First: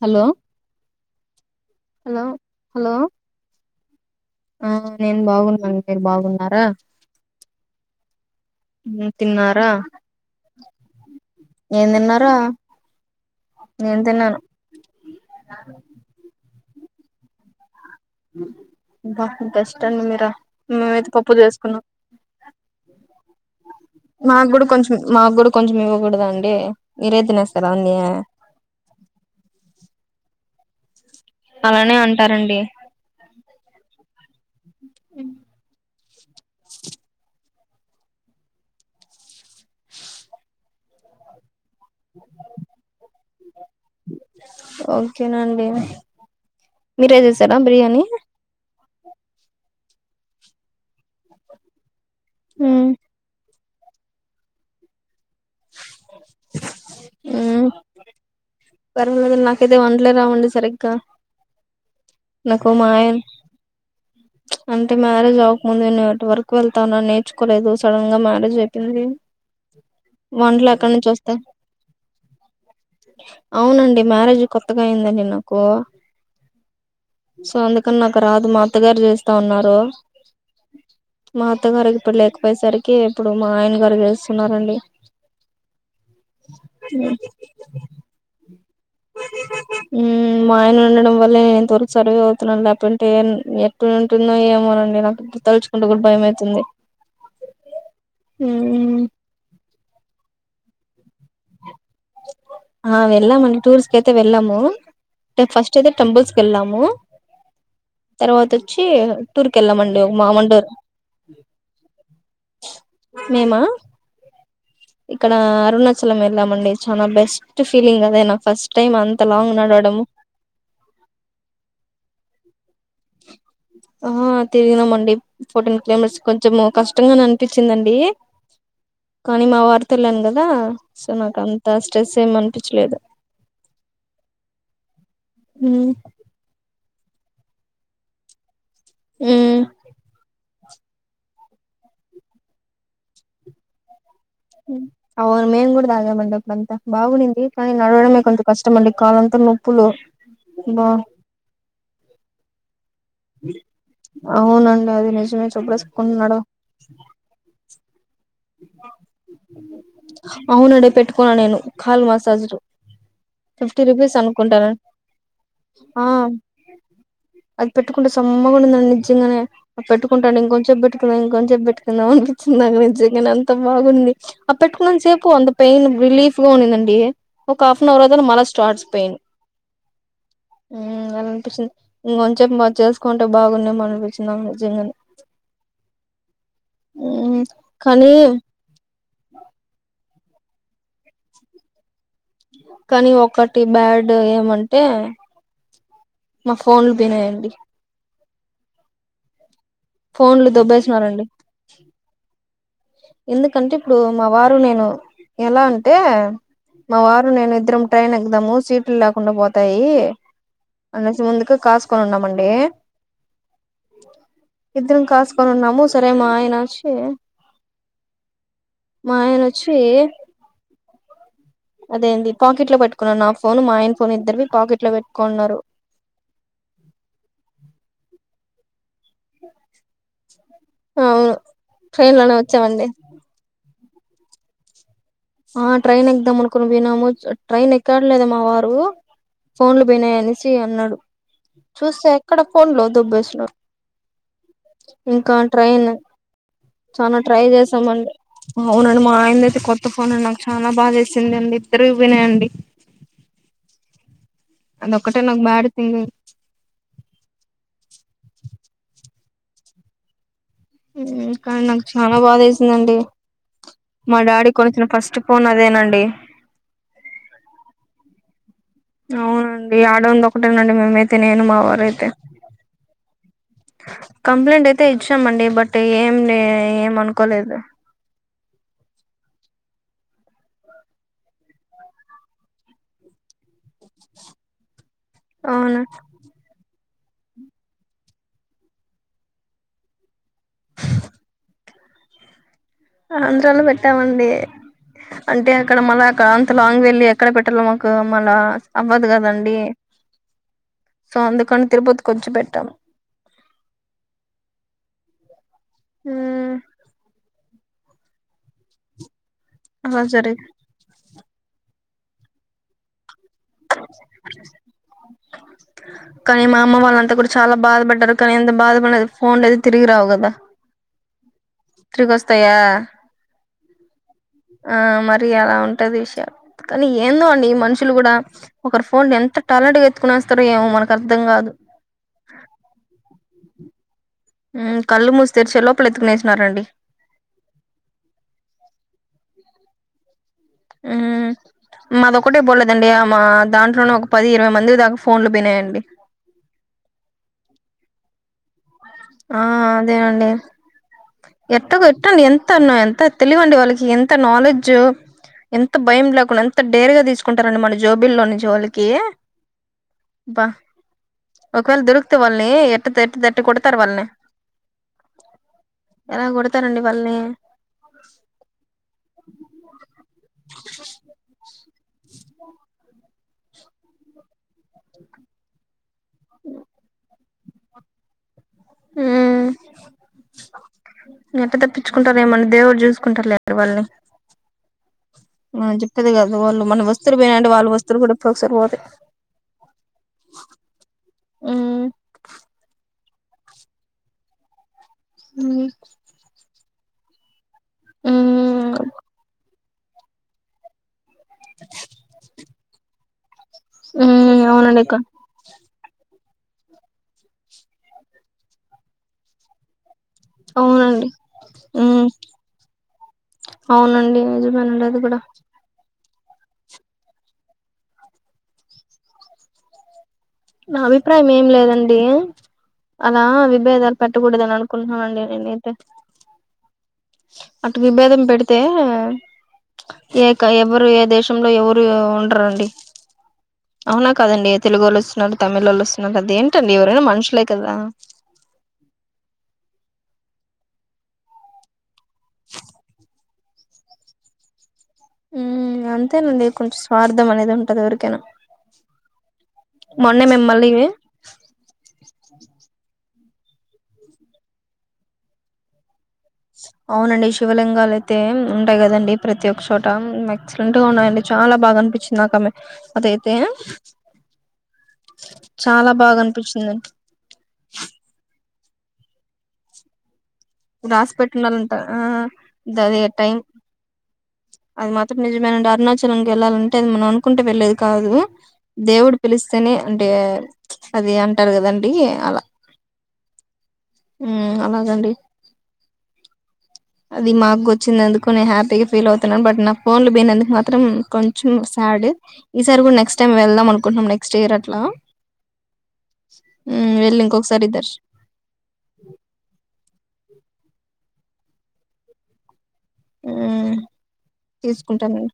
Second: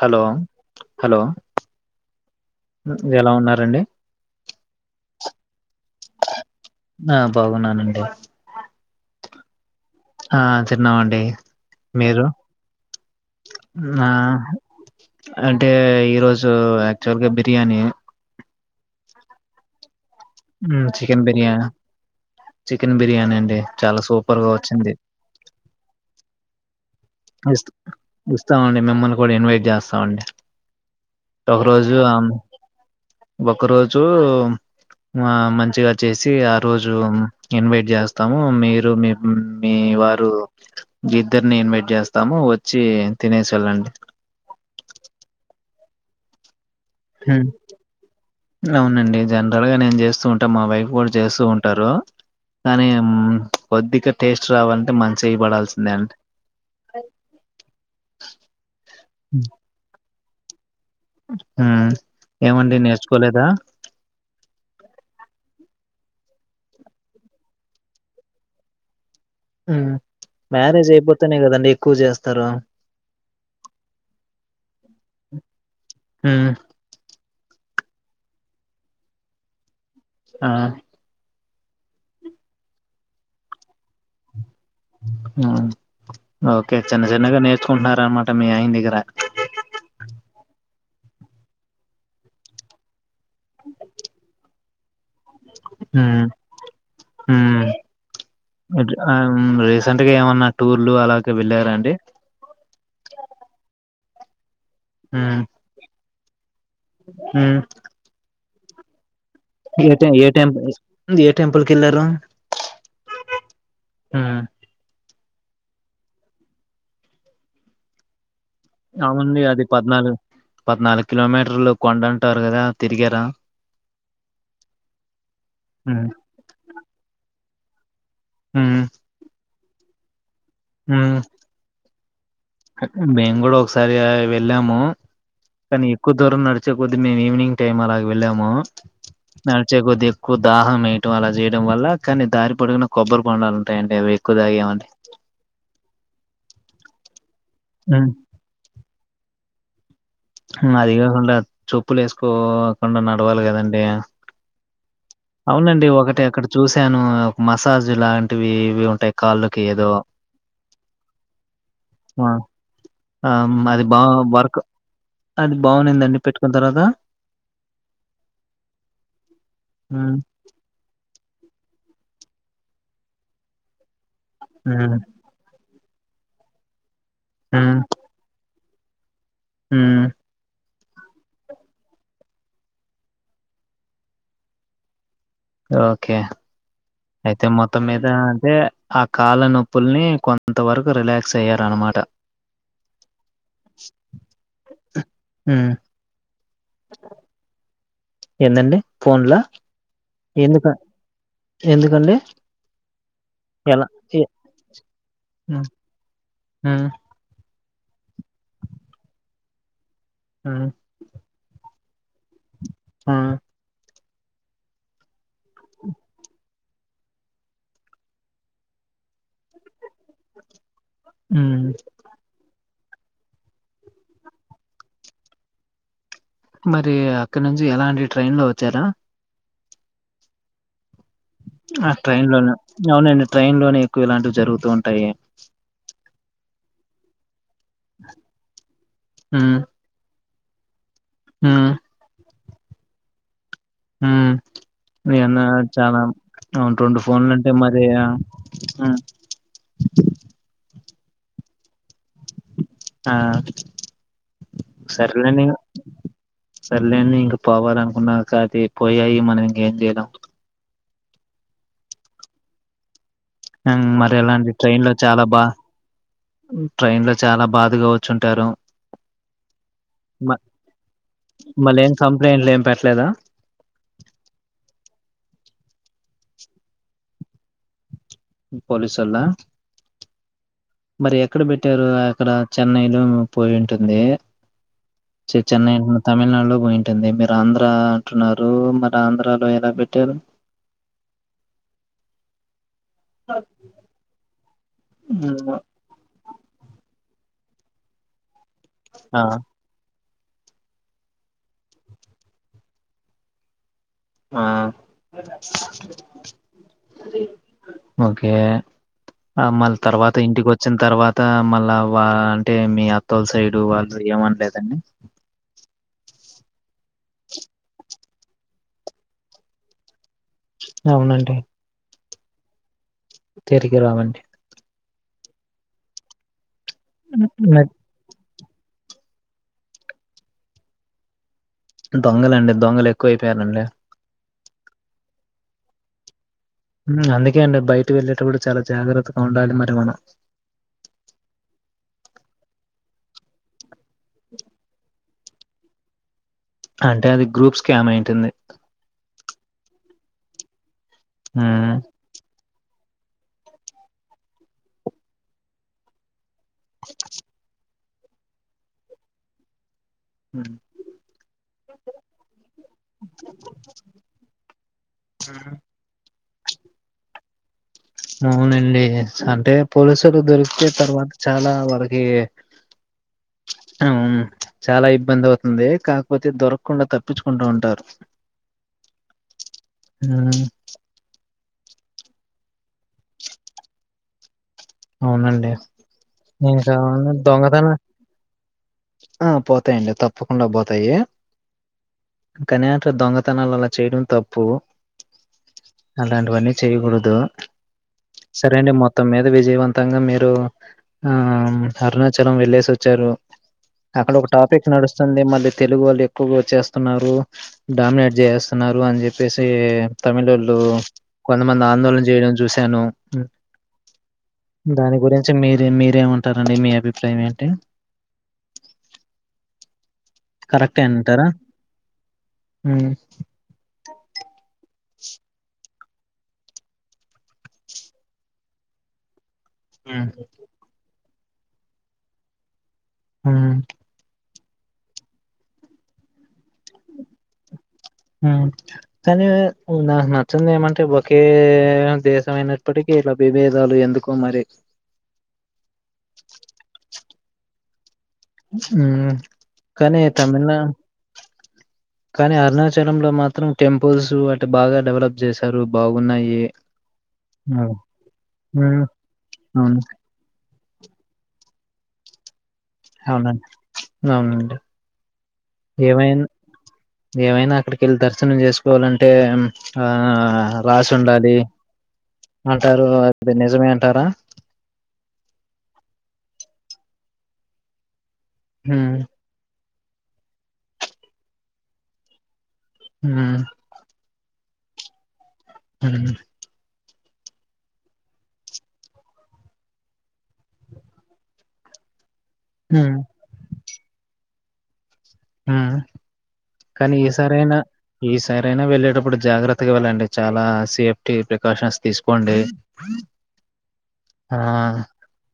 Hello hello hello hello ఎలా ఉన్నారండి ఆ నేను బాగున్నాను మీరు బాగున్ ఆ బాగున్నానండి మీ తిన్నారా ఆ తిన్నామండి ఏం మీరు తిన్నారా నేను ఆ తిన్నాను అంటే ఈరోజు జో యాక్చువల్ గా బిర్యానీ బా కస్టంగ్ ఉన్నట్ త మ్, మేమైతే చికెన్ పప్పు బిర్యానీ చేసుకున్నాం చికెన్ బిర్యానీ అండి చాలా సూపర్ గా మాకు కూడా వచ్చింది కొంచం మాకు కూడా కొంచం ఇవ్వకూడదా అండి ఏ ఇస్ ఇస్తామండి మిమ్మల్ని కూడా ఇన్వైట్ చేస్తామండి ఒక రోజు అలానే అంటారండి ఒక రోజు ఆ మంచిగా వచ్చేసి ఆ రోజు ఇన్వైట్ చేస్తాము మీరు మీ మీ వారు ఇద్దరిని ఇన్వైట్ చేస్ తాము వచ్చి తినేసి పో ఓకేనండి మీరే చేసారా బిర్యానీ అవునండి జనరల్ గా నేను చేస్తూ ఉంటా మా వైఫ్ కూడా చేస్తూ ఉంటారు కానీ ఉమ్ అం కొద్దిగా టేస్ట్ రావాలంటే మంచ్ చేయ్ పడాల్సిందే అండి ఉమ్ లేదా ఉండి సరిగ్ క హ్మ్. నాకు ఏమండి మాయన్ నేర్చుకోలేదా? అంటున్నారు గా ముందు నే ఎటి వరకు వెళ్తానా నేర్చుకోలేదు సడన్ గా మ్యారేజ్ అయిపోయింది మ్మ్ ఎండ్ల ఎక్కడి నుంచి వస్తాయి అవునండి మ్యారేజ్ కొత్తగా అయిందండి నాకు హ్మ్. అందుకని నాకు రాదు మా అత్తగారు చేస్తా ఆన్నారు ఆ మా అత్తగారికి ఇప్పుడు లేకపోయేసరికి ఇప్పుడు మా ఆయన గారు చేస్తున్నారండి. ఆ ఓకే చిన్న చిన్నగా నేర్చుకుంటున్నార అన్నమాట మీరు అయి మీ ఉ మ ఆయన ఉండడం వల్లే ఎంతరకు సర్వే అవుతున్నాన్ లేకపో ఎన్ ఎట్టు ఉంటునో ఏమోనండి మీరా హు హు రీసెంట్గా ఏమన్నా టూర్ ఉల్లో అలగ్ ఆ వెళ్లాం అండి టూర్స్ కైతే వెళ్ళాము హ్మ్. ఫస్ట్ అయితే తం బస్ వెళ్ళాము హ్మ్. తర్వాత చెయ్ ఏ ట ఏ టెం ఏ టెంపుల్ కిళ్లారు మేమా హ్ ఇక్కడ అరుణ చలం వెళ్లామండి చాలా బెస్ట్ ఫీలింగ్ అదే నా ఫస్ట్ టైమ్ అంత అవునండి లాంగ్ అది నడావడం. పద్నాలుగు పద్నాలుగు కిలోమీటర్లు కొండంటారు కదా తిరిగారా ఆ తిరిగినం అండి ఫోర్టీన్ హ్మ్ కిలోమిటర్స్ కొంచ కష్టంగా పించిందండి హ్మ్ కానీ మా వారు తేల్లను గదా సో హ్మ్ నాకంత ట్రేస్ ఏమి ఆన్ మేము కూడా ఒకసారి వెళ్ళాము కానీ మ్మ్ ఎక్కువ దూరం నడ్ చే కొద్ది మేము ఈవినింగ్ టైం అలాగ వెళ్ళాము మ్మ్ నాడిచే కొద్ది ఎక్కువ దు దాహం వేయటం అలా చేయడం వల్ల కానీ దారి పొడుగునా కొబ్బరి బోండాలు ఉంటాయండి. అవి ఎక్కువ తాగామండి అవును మేం కూడా తాగా మంది అప్పుడంతా బాగు నింది కానీ హ్మ్. నడవడమే కొంచం కష్టం అండి కాలంత నొప్పులు బా మాదిగ కుండ చోప్పులు వేసుకో నడవాలి కదండీ అవునండి అది నిజమే అవునండి ఒకటి చెప్పులేసుకున్నాడు అక్కడ చూశాను ఒక మస స్విట్జిల్యాండ్ [inaudible] అవునడే పెట్టుకున్నా నేను కాల్ ఆ మసాజ్ ఆ! ఫిఫ్టీ అది బా రూపీస్ వర్క్ అనుకుంటాన అది ఆ బాగునిందండి పెట్టుకున్న తర్వాత అది పెట్టుకుంటే సమ్మగా నిజంగానే పెట్టుకు హ్మ్ ఉంటానుకొంచెం పెట్టుకునె హ్మ్ ఇంక కొంచెపు పెట్టుకుందాం అనిపించింది నా గురించి నేను అంత బాగుంది అ హ్మ్ పెట్కున్నాంత సేపు అంత పెయిన్ రిలీఫ్ గా ఉనిందండి ఒక హ్మ్ హఫ్న్ అర్ అదా మ స్టార్ట్ పెయిన్ హ్మ్ హ్మ్ అలా అనిపించింది ఇంకొంచేప్ చేసుకుంటే బాగున్నామో అనిపించిందాం నాకు నిజంగాని ఓకే అయితే మొత్తం మీద కానీ అంటే ఆ కాళ్ళ నొప్పుల్ని కొంత వరకు రిలాక్స్ అయ్యార అనమాట కానీ ఒకటి బ్యాడ్ ఏమంటే హ్మ్. మా ఫోన్లు పోయినండి ఏందండి ఫోన్లా ఫోన్లు దొబ్బేసినారండి ఎందుకండి? ఎందుకంటే ఎలా? ఇప్పుడు ఎ మా వారు నేను ఎలా హ్మ్. అంటే ఏ హ్మ్. మా వారు నేను ఇద్దరం ట్రైన్ ఎకుదాము సీట్లు లేకుండా పోతాయి హ్మ్. అనెసి ముందుకు కాస్ కొను ఉన్నామండి ఆ ఇద్దరం కాస్ కొనున్నాము సరే మా ఆయన ఏ మాఆయన వచ్చి హ్మ్. అదే ఏంది పాకెట్ లో పట్టుకో నా ఫోన్ మా ఆయన్ ఫోన్ ఇద్దరు పాకెట్ లో పెట్టుకున్నారు మరి ఈ అక్కడ నుంచి ఎలా అండి ట్రైన్ లో చ్చారా అవును ఆ ట్రైన్ లోనే అవునండి ట్రైన్ లోనే ఎక్కువ ఇలాంటివి జరుగుతూ ఉంటాయి ఆ ట్రైనింగ్ తమను కోణము వినమోచ్ అట్ ట్రైన్ ఎక్కడలేదమ్మా వారు హ్మ్. ఫోన్లు పోయినాయని చి అన్నాడు హ్మ్. చూసా అక్కడ ఫోన్ లో దుబ్బేసినడు ఏన్న ట్రైన్ చాలా ఉవుంటుండు చానా ట్రై ఫోన్లుంటే మరి చేసామండి అవునండి మా ఆయనదైతే కొత్త ఫోన్ నాకు చాలా బాగా చేసిందండి ఎ రూపనా అండి సర్లేని సర్లేని ఇంకా పోవాల అనుకున్నాక అది పోయాయి మనం ఇంకా ఏం చేయలేదు ఉమ్ కానీ నాకు చాలా బాదెసింది అండి మరి అలాంటి ట్రైన్ లో చాలా బా ఫోన్ అదేనండి ట్రైన్ లో చాలా బాధగా ర్చుంటారు అవునండి ఆడంది ఒకటేనండి మేమైతే నేను మా మళ్ళ వారు ఏం అయితే కంప్లైంట్లు ఏం పెట్టలేదా కంప్లైంట్ అయితే ఇచ్చామండి బట్ అంటే ఏమ్ లే ఏమ్ అనుకోలేదు పోలీసోళ్ళా మరి ఎక్కడ పెట్టారు అక్కడ చెన్నైలోనె పోయి ఉంటుంది సే చెన్నై అవును తమిళనాడులో పోయి పెట్ంది మీరు ఆంధ్ర అంటున్నారు మరి ఆంధ్ర లో ఎలా పెట్టారు ఆంధ్రాలో పెట్టామండి అంటే ఉమ్, అక్కడ మల్ల కాన్ లాంగ్ వెళ్లిి ఎక్కడ పెట్టాలో మాకు మళ్ళ అవ్వదు ఆ కదండి సో అందుకని తిరుపతి కూర్చుపెట్టాం ఆ ఉమ్ ఓకే ఆ మళ్ళీ అలా తర్వాత జరిగి ఇంటికి వచ్చిన తర్వాత మళ్ళా అంటే మీ అ తొలసైడు వాళ్ళు ఏమనలేదండి కానీ మా అమ్మ వాళ్ళంతా కూడా చాలా బాధపడ్డారు కనీ ఎంత బాధ పడిన ఫోన్లు అది తిరిగి రావు కదా అవునండి తిరిగివస్తాయా తిరిగి రామండి ఆ మరి అలా ఉంటుంది విషయాలు కానీ ఏందో అండి ఈ మనుషులు కూడా ఒకరు ఫోన్ ఎంత టాలెంట్ గా ఎత్తుకునేస్తారో ఏం మనకి అర్థం కాదు దొంగల అండి దొంగలు ఎక్కువ అయిపోయారంండి కళ్ళు మూసి తెరిచే లోపు ఎత్తుకునేసి అందుకే అండి బయటకి వెళ్ళేటప్పుడు చాలా జాగ్రత్తగా ఉండాలి మరి మనం చి ఉమ్ మాదొక్కటే బలేదండి మా దాంట్ ఇకడున పది ఇరవై మంది దాకా ఫో ఫోన్లు బియినాయండి అంటే అది గ్రూప్ స్కా్యామ్ అయింటుది ఆ అదే అండి ఉమ్, ఎట్టకు ఎట్టం ఎంత ఏంటన్న ఎంత తెలివండి వాళ్ళకి ఎంత నాలెడ్జ్ ఎంత భయం లేకుండా ఎంత ఎంత డేరుగా తీసుకుంటారండీ మనీ జోబిలోని జోలికి బా ఉమ్. ఒకవేళ దొరికితే వాళ్ళని ఎట్ల తెట్ల ఎట్లా కొడతద వాళ్ ని ఎలా కొడతారండి వాళ్ళని హ అవునండి అంటే పోలీసులు దొరికితే తర్వాత చాలా వరకి ఏ హ చాలా ఇబ్బంది అవుతుంది కాకపోతే దొరకకుండా తప్పించుకుంటూ ఉంటారు ఉమ్ ఉమ్ ఎత తప్పించుకుంటారు ఏమని దేవుడు చూసుకుంటారు లే అక్క వాళ్ ని అవునండి వాళ్ళు మన వస్తువులు పోయినంటే దొంగతన వాళ్ళ వస్తువులు కూడా ఎప్పుడు ఒకసారి పోతాయి పోతాయండి తప్పకుండా పోతాయి ఉమ్ కానీ అట్ల దొంగత తనాలు అలా చేయడం తప్పు అలాంటివన్నీ చేయకూడదు సరే అండి ఉమ్ మొత్తం మీద వ జీవన్ మొత్తంగా మీరు ఆ అరుణాచలం వెళ్ళేసి వచ్ వచ్చారు అక్కడ ఒక ఉమ్ టాపిక్ అవునండి అక్క, నడుస్తుంది మళ్ళీ తెలుగు వాళ్ళు ఎక్కువగా వచ్చేస్తున్నారు డామినేట్ చేసేస్తున్నారు అని చెప్పేసి తమిళోళ్ళు అవునండి కొంతమంది ఆందోళన ఉమ్ చేయడం చూశాను అవునండి నిజమేనండి దాని అది కూడా గురించి మీరేం మీరేమంటారండి మీ అభిప్రాయం ఏంటి నా కరెక్టే అంటారా అభిప్రాయం ఏం లేదండి ఉమ్ అలా విభేదాలు పెట్టకూడదున కుల్ండి అండి [unintelligible] టే అట విభేదం పెడితే ఏకా ఎవ్వరు ఏ దేశ రూమ్ లో ఎవరూ ఉండరండి ఉమ్ అవునా కాదాండి తెలుగోళ్లు వస్తున్నారు తమిళోళ్ళు వస్తున్నారు అదేంటండి ఎవరైనా మనుషులే కదా హ్మ్ కానీ నాకు నచ్చంది ఏమంటే ఒకే దేశమైనప్పటికీ ఇలా విభేదాలు ఎందుకో మరి హ్మ్ అంతేనండి కొంచెం స్వార్థ ర్థమ అనేది ఉంటంది ఎవరికి హ్మ్ కానీ మొన్నే తమిళనా మిమ్మల్ని కానీ అరుణాచలంలో మాత్రం టెంపుల్స్ అటు బాగా డెవలప్ చేశారు బాగు అవునండి శివలింగాలు అయితే ఉంటాయి హ్మ్. కదండి ప్రతి ఒక్క అవును. చోట ఎక్సలెంట్ గా ఉన్నాయండి చాలా బా కనిపించింది నాకామె అవునండి అవునండి చాలా బాగా ఏమైనా అనిపించింది ఏమైనా అక్కడికెళ్ళి దర్శనం చేసుకు పోలంటే ఆ రాసి పెట్టిండాలంటరు హ హ అంటారు. అది టైం నిజమే అంటారా? అది మాత్రం నిజమేనండి అరుణాచలానికి వెళ్ళాలం టది మనం అనుకుంటే వెళ్లేది కాదు హ్మ్. దేవుడు పిలిస్ ని అంటే అది అంటారు కదండి అలా హ్మ్ హ్మ్ అలాగండి హ అది మాకు వచ్చిందిందుకు నేను హ్యాపీగా ఫీల్ అవుతున్నాను బట్ నా ఫోన్లు పోయినందుకు మాత్రం కొంచెం సాడ్ ఈ సారి కూడా హ్మ్. నెక్స్ట్ టైమ్ వెళ్దాం అనుకుున్నాం స్టేయర్ అట్లా హమ్ ఉమ్ కానీ వెళ్ళి ఈసారైనా ఇంకొకసారి దర్శ ఈసారైనా వెళ్లేటప్పుడు జాగ్రత్తగా వెళ్ళండి చాలా సేఫ్టీ ప్రికాషన్స్ తీసుకోండి ఉమ్ ఆ తీసుకుంటానండి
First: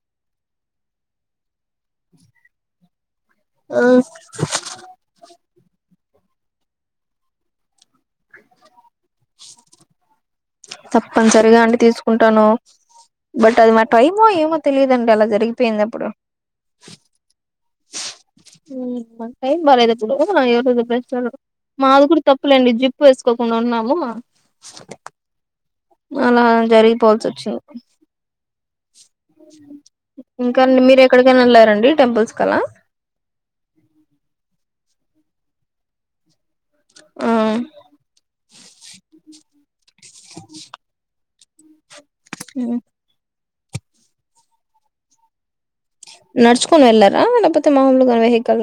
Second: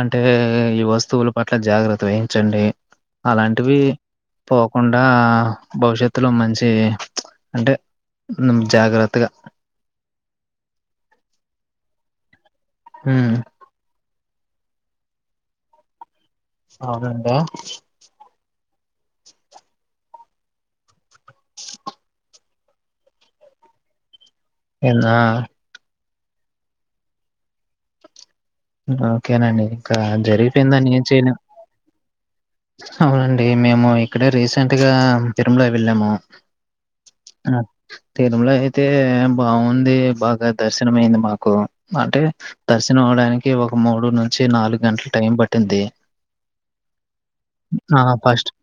అంటే ఈ వస్తువుల పట్ల జాగ్రత్త వేహంచండి అలాంటివి ఉమ్ పోకుండా భవిష్యత్ తులో మంచి అంటే జాగ్రత్తగా తప్పనిసరిగా అండి తీసుకుంటాను ఉమ్ బట్ అది మ టైమో ఏమో తెలియదండి అలా జరిగిపోయింది అప్పుడు అవునంట మా టైం బాలేదు అప్పుడు ఎవరోజు ప్రెస్ ఒళ్లు మాది కూడా తప్పులేండి జిప్పు వేసుకోకుండా ఉన్నాము ఏనా అలా జరిగిపోల్సి వచ్చింది ఓకేనండి ఇంకా ఇంకా జరిగిపోయిందని మీరు ఏం చేయలేం ఎక్కడికైనా వెళ్ళారండి టెంపుల్స్ కలా అవునండి మేము ఇక్కడ రీసెంట్ గా తిరుమల వెళ్ళాము ఆ తిరుమల అయితే బాగుంది బాగా దర్శనం అయింది మాకు కు అంటే హ్మ్. దర్శనమవడానికి ఒక మూడు నుంచి నాలుగు గంటలు టైం పట్టింది నర్చ వెళ్లారా లేకపోతే మాములుగా వెహికల్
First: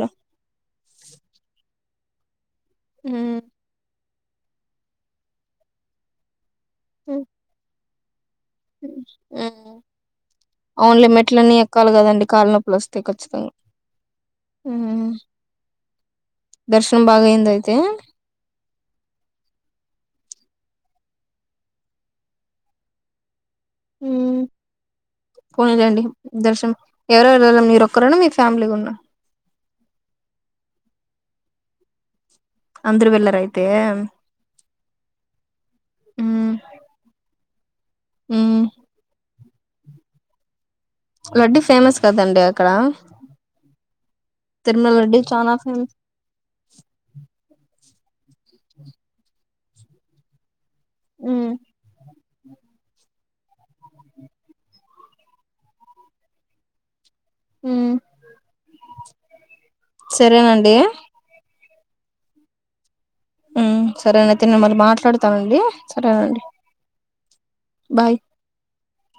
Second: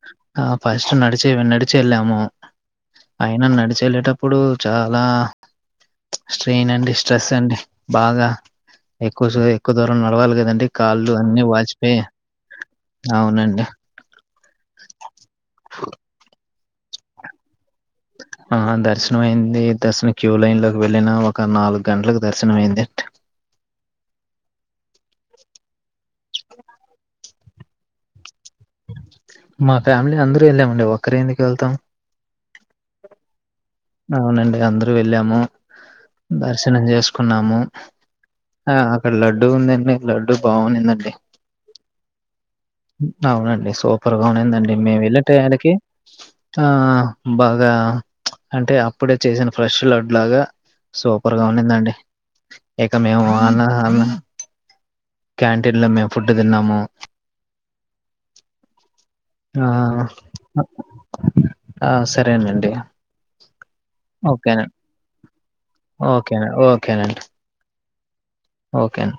నడిచేవి నడిచే ఎల్లాము అయిన నడిచెల్లేటప్పుడు ఇప్పుడు చాలా పైనుండి స్ట్రెస్ అండి బాగా ఎక్కువ సే మ్మ్ ఎక్కువ దూరం నడవాలి కదండి ఔన్లే కాళ్ళు మెట్లన్నీ ఎక్కాలి కదండి కాళ్లు నొప్పులు వస్తాయ్ కచ్చిత ఉండండి దర్శనం బాగా అయింద అయితే ఆ దర్శనం అయింది దర్శన క్యూ లైన్ లోకి వెళ్ళిన ఒక నాలుగు గంటలకు దర్శనం అయింది హ్మ్ పోనీలేండి దర్శనం ఎవర ఎవరు ఎల్లారు మీరు ఒక్కరేనా మీ ఫ్యామిలీ గూడ మా ఫ్యామిలీ అందరూ ఎల్లాం అండి ఒక్కరే ఎందుకు వెళ్తాం అందరు వెళ్ళార అవునండి అందరు వెళ్ళాము అయితే దర్శనం చేసుకున్నాము ఆ అక్కడ లడ్డుూ ఉందండి లడ్డు బాగుండిందండి లడ్డు ఫేమస్ కదండి అక్కడ అవునండి సూపర్గా ఉన్నిందండి తిరుమల మేము లడ్డు వెళ్ళే చానా టయానికి ఫేమస్ ఆ బాగా చ్ అంటే అప్పుడే చేసిన ఫ్రెష్ లడ్లగా సూపర్గా ఉమ్ ఉన్నిందండి ఇక మేము అన అన క్యాంటీన్ లో మేము ఫుడ్ తిన్నాము ఉమ్ ఆ! సరేనండి ఆ సరేనండి ఉమ్ సరేనయితే నేను ఓకేనండి. మల్లి మాట్లాడతానండి సరేనండి ఓకేనండి. బాయ్ ఓకే అండి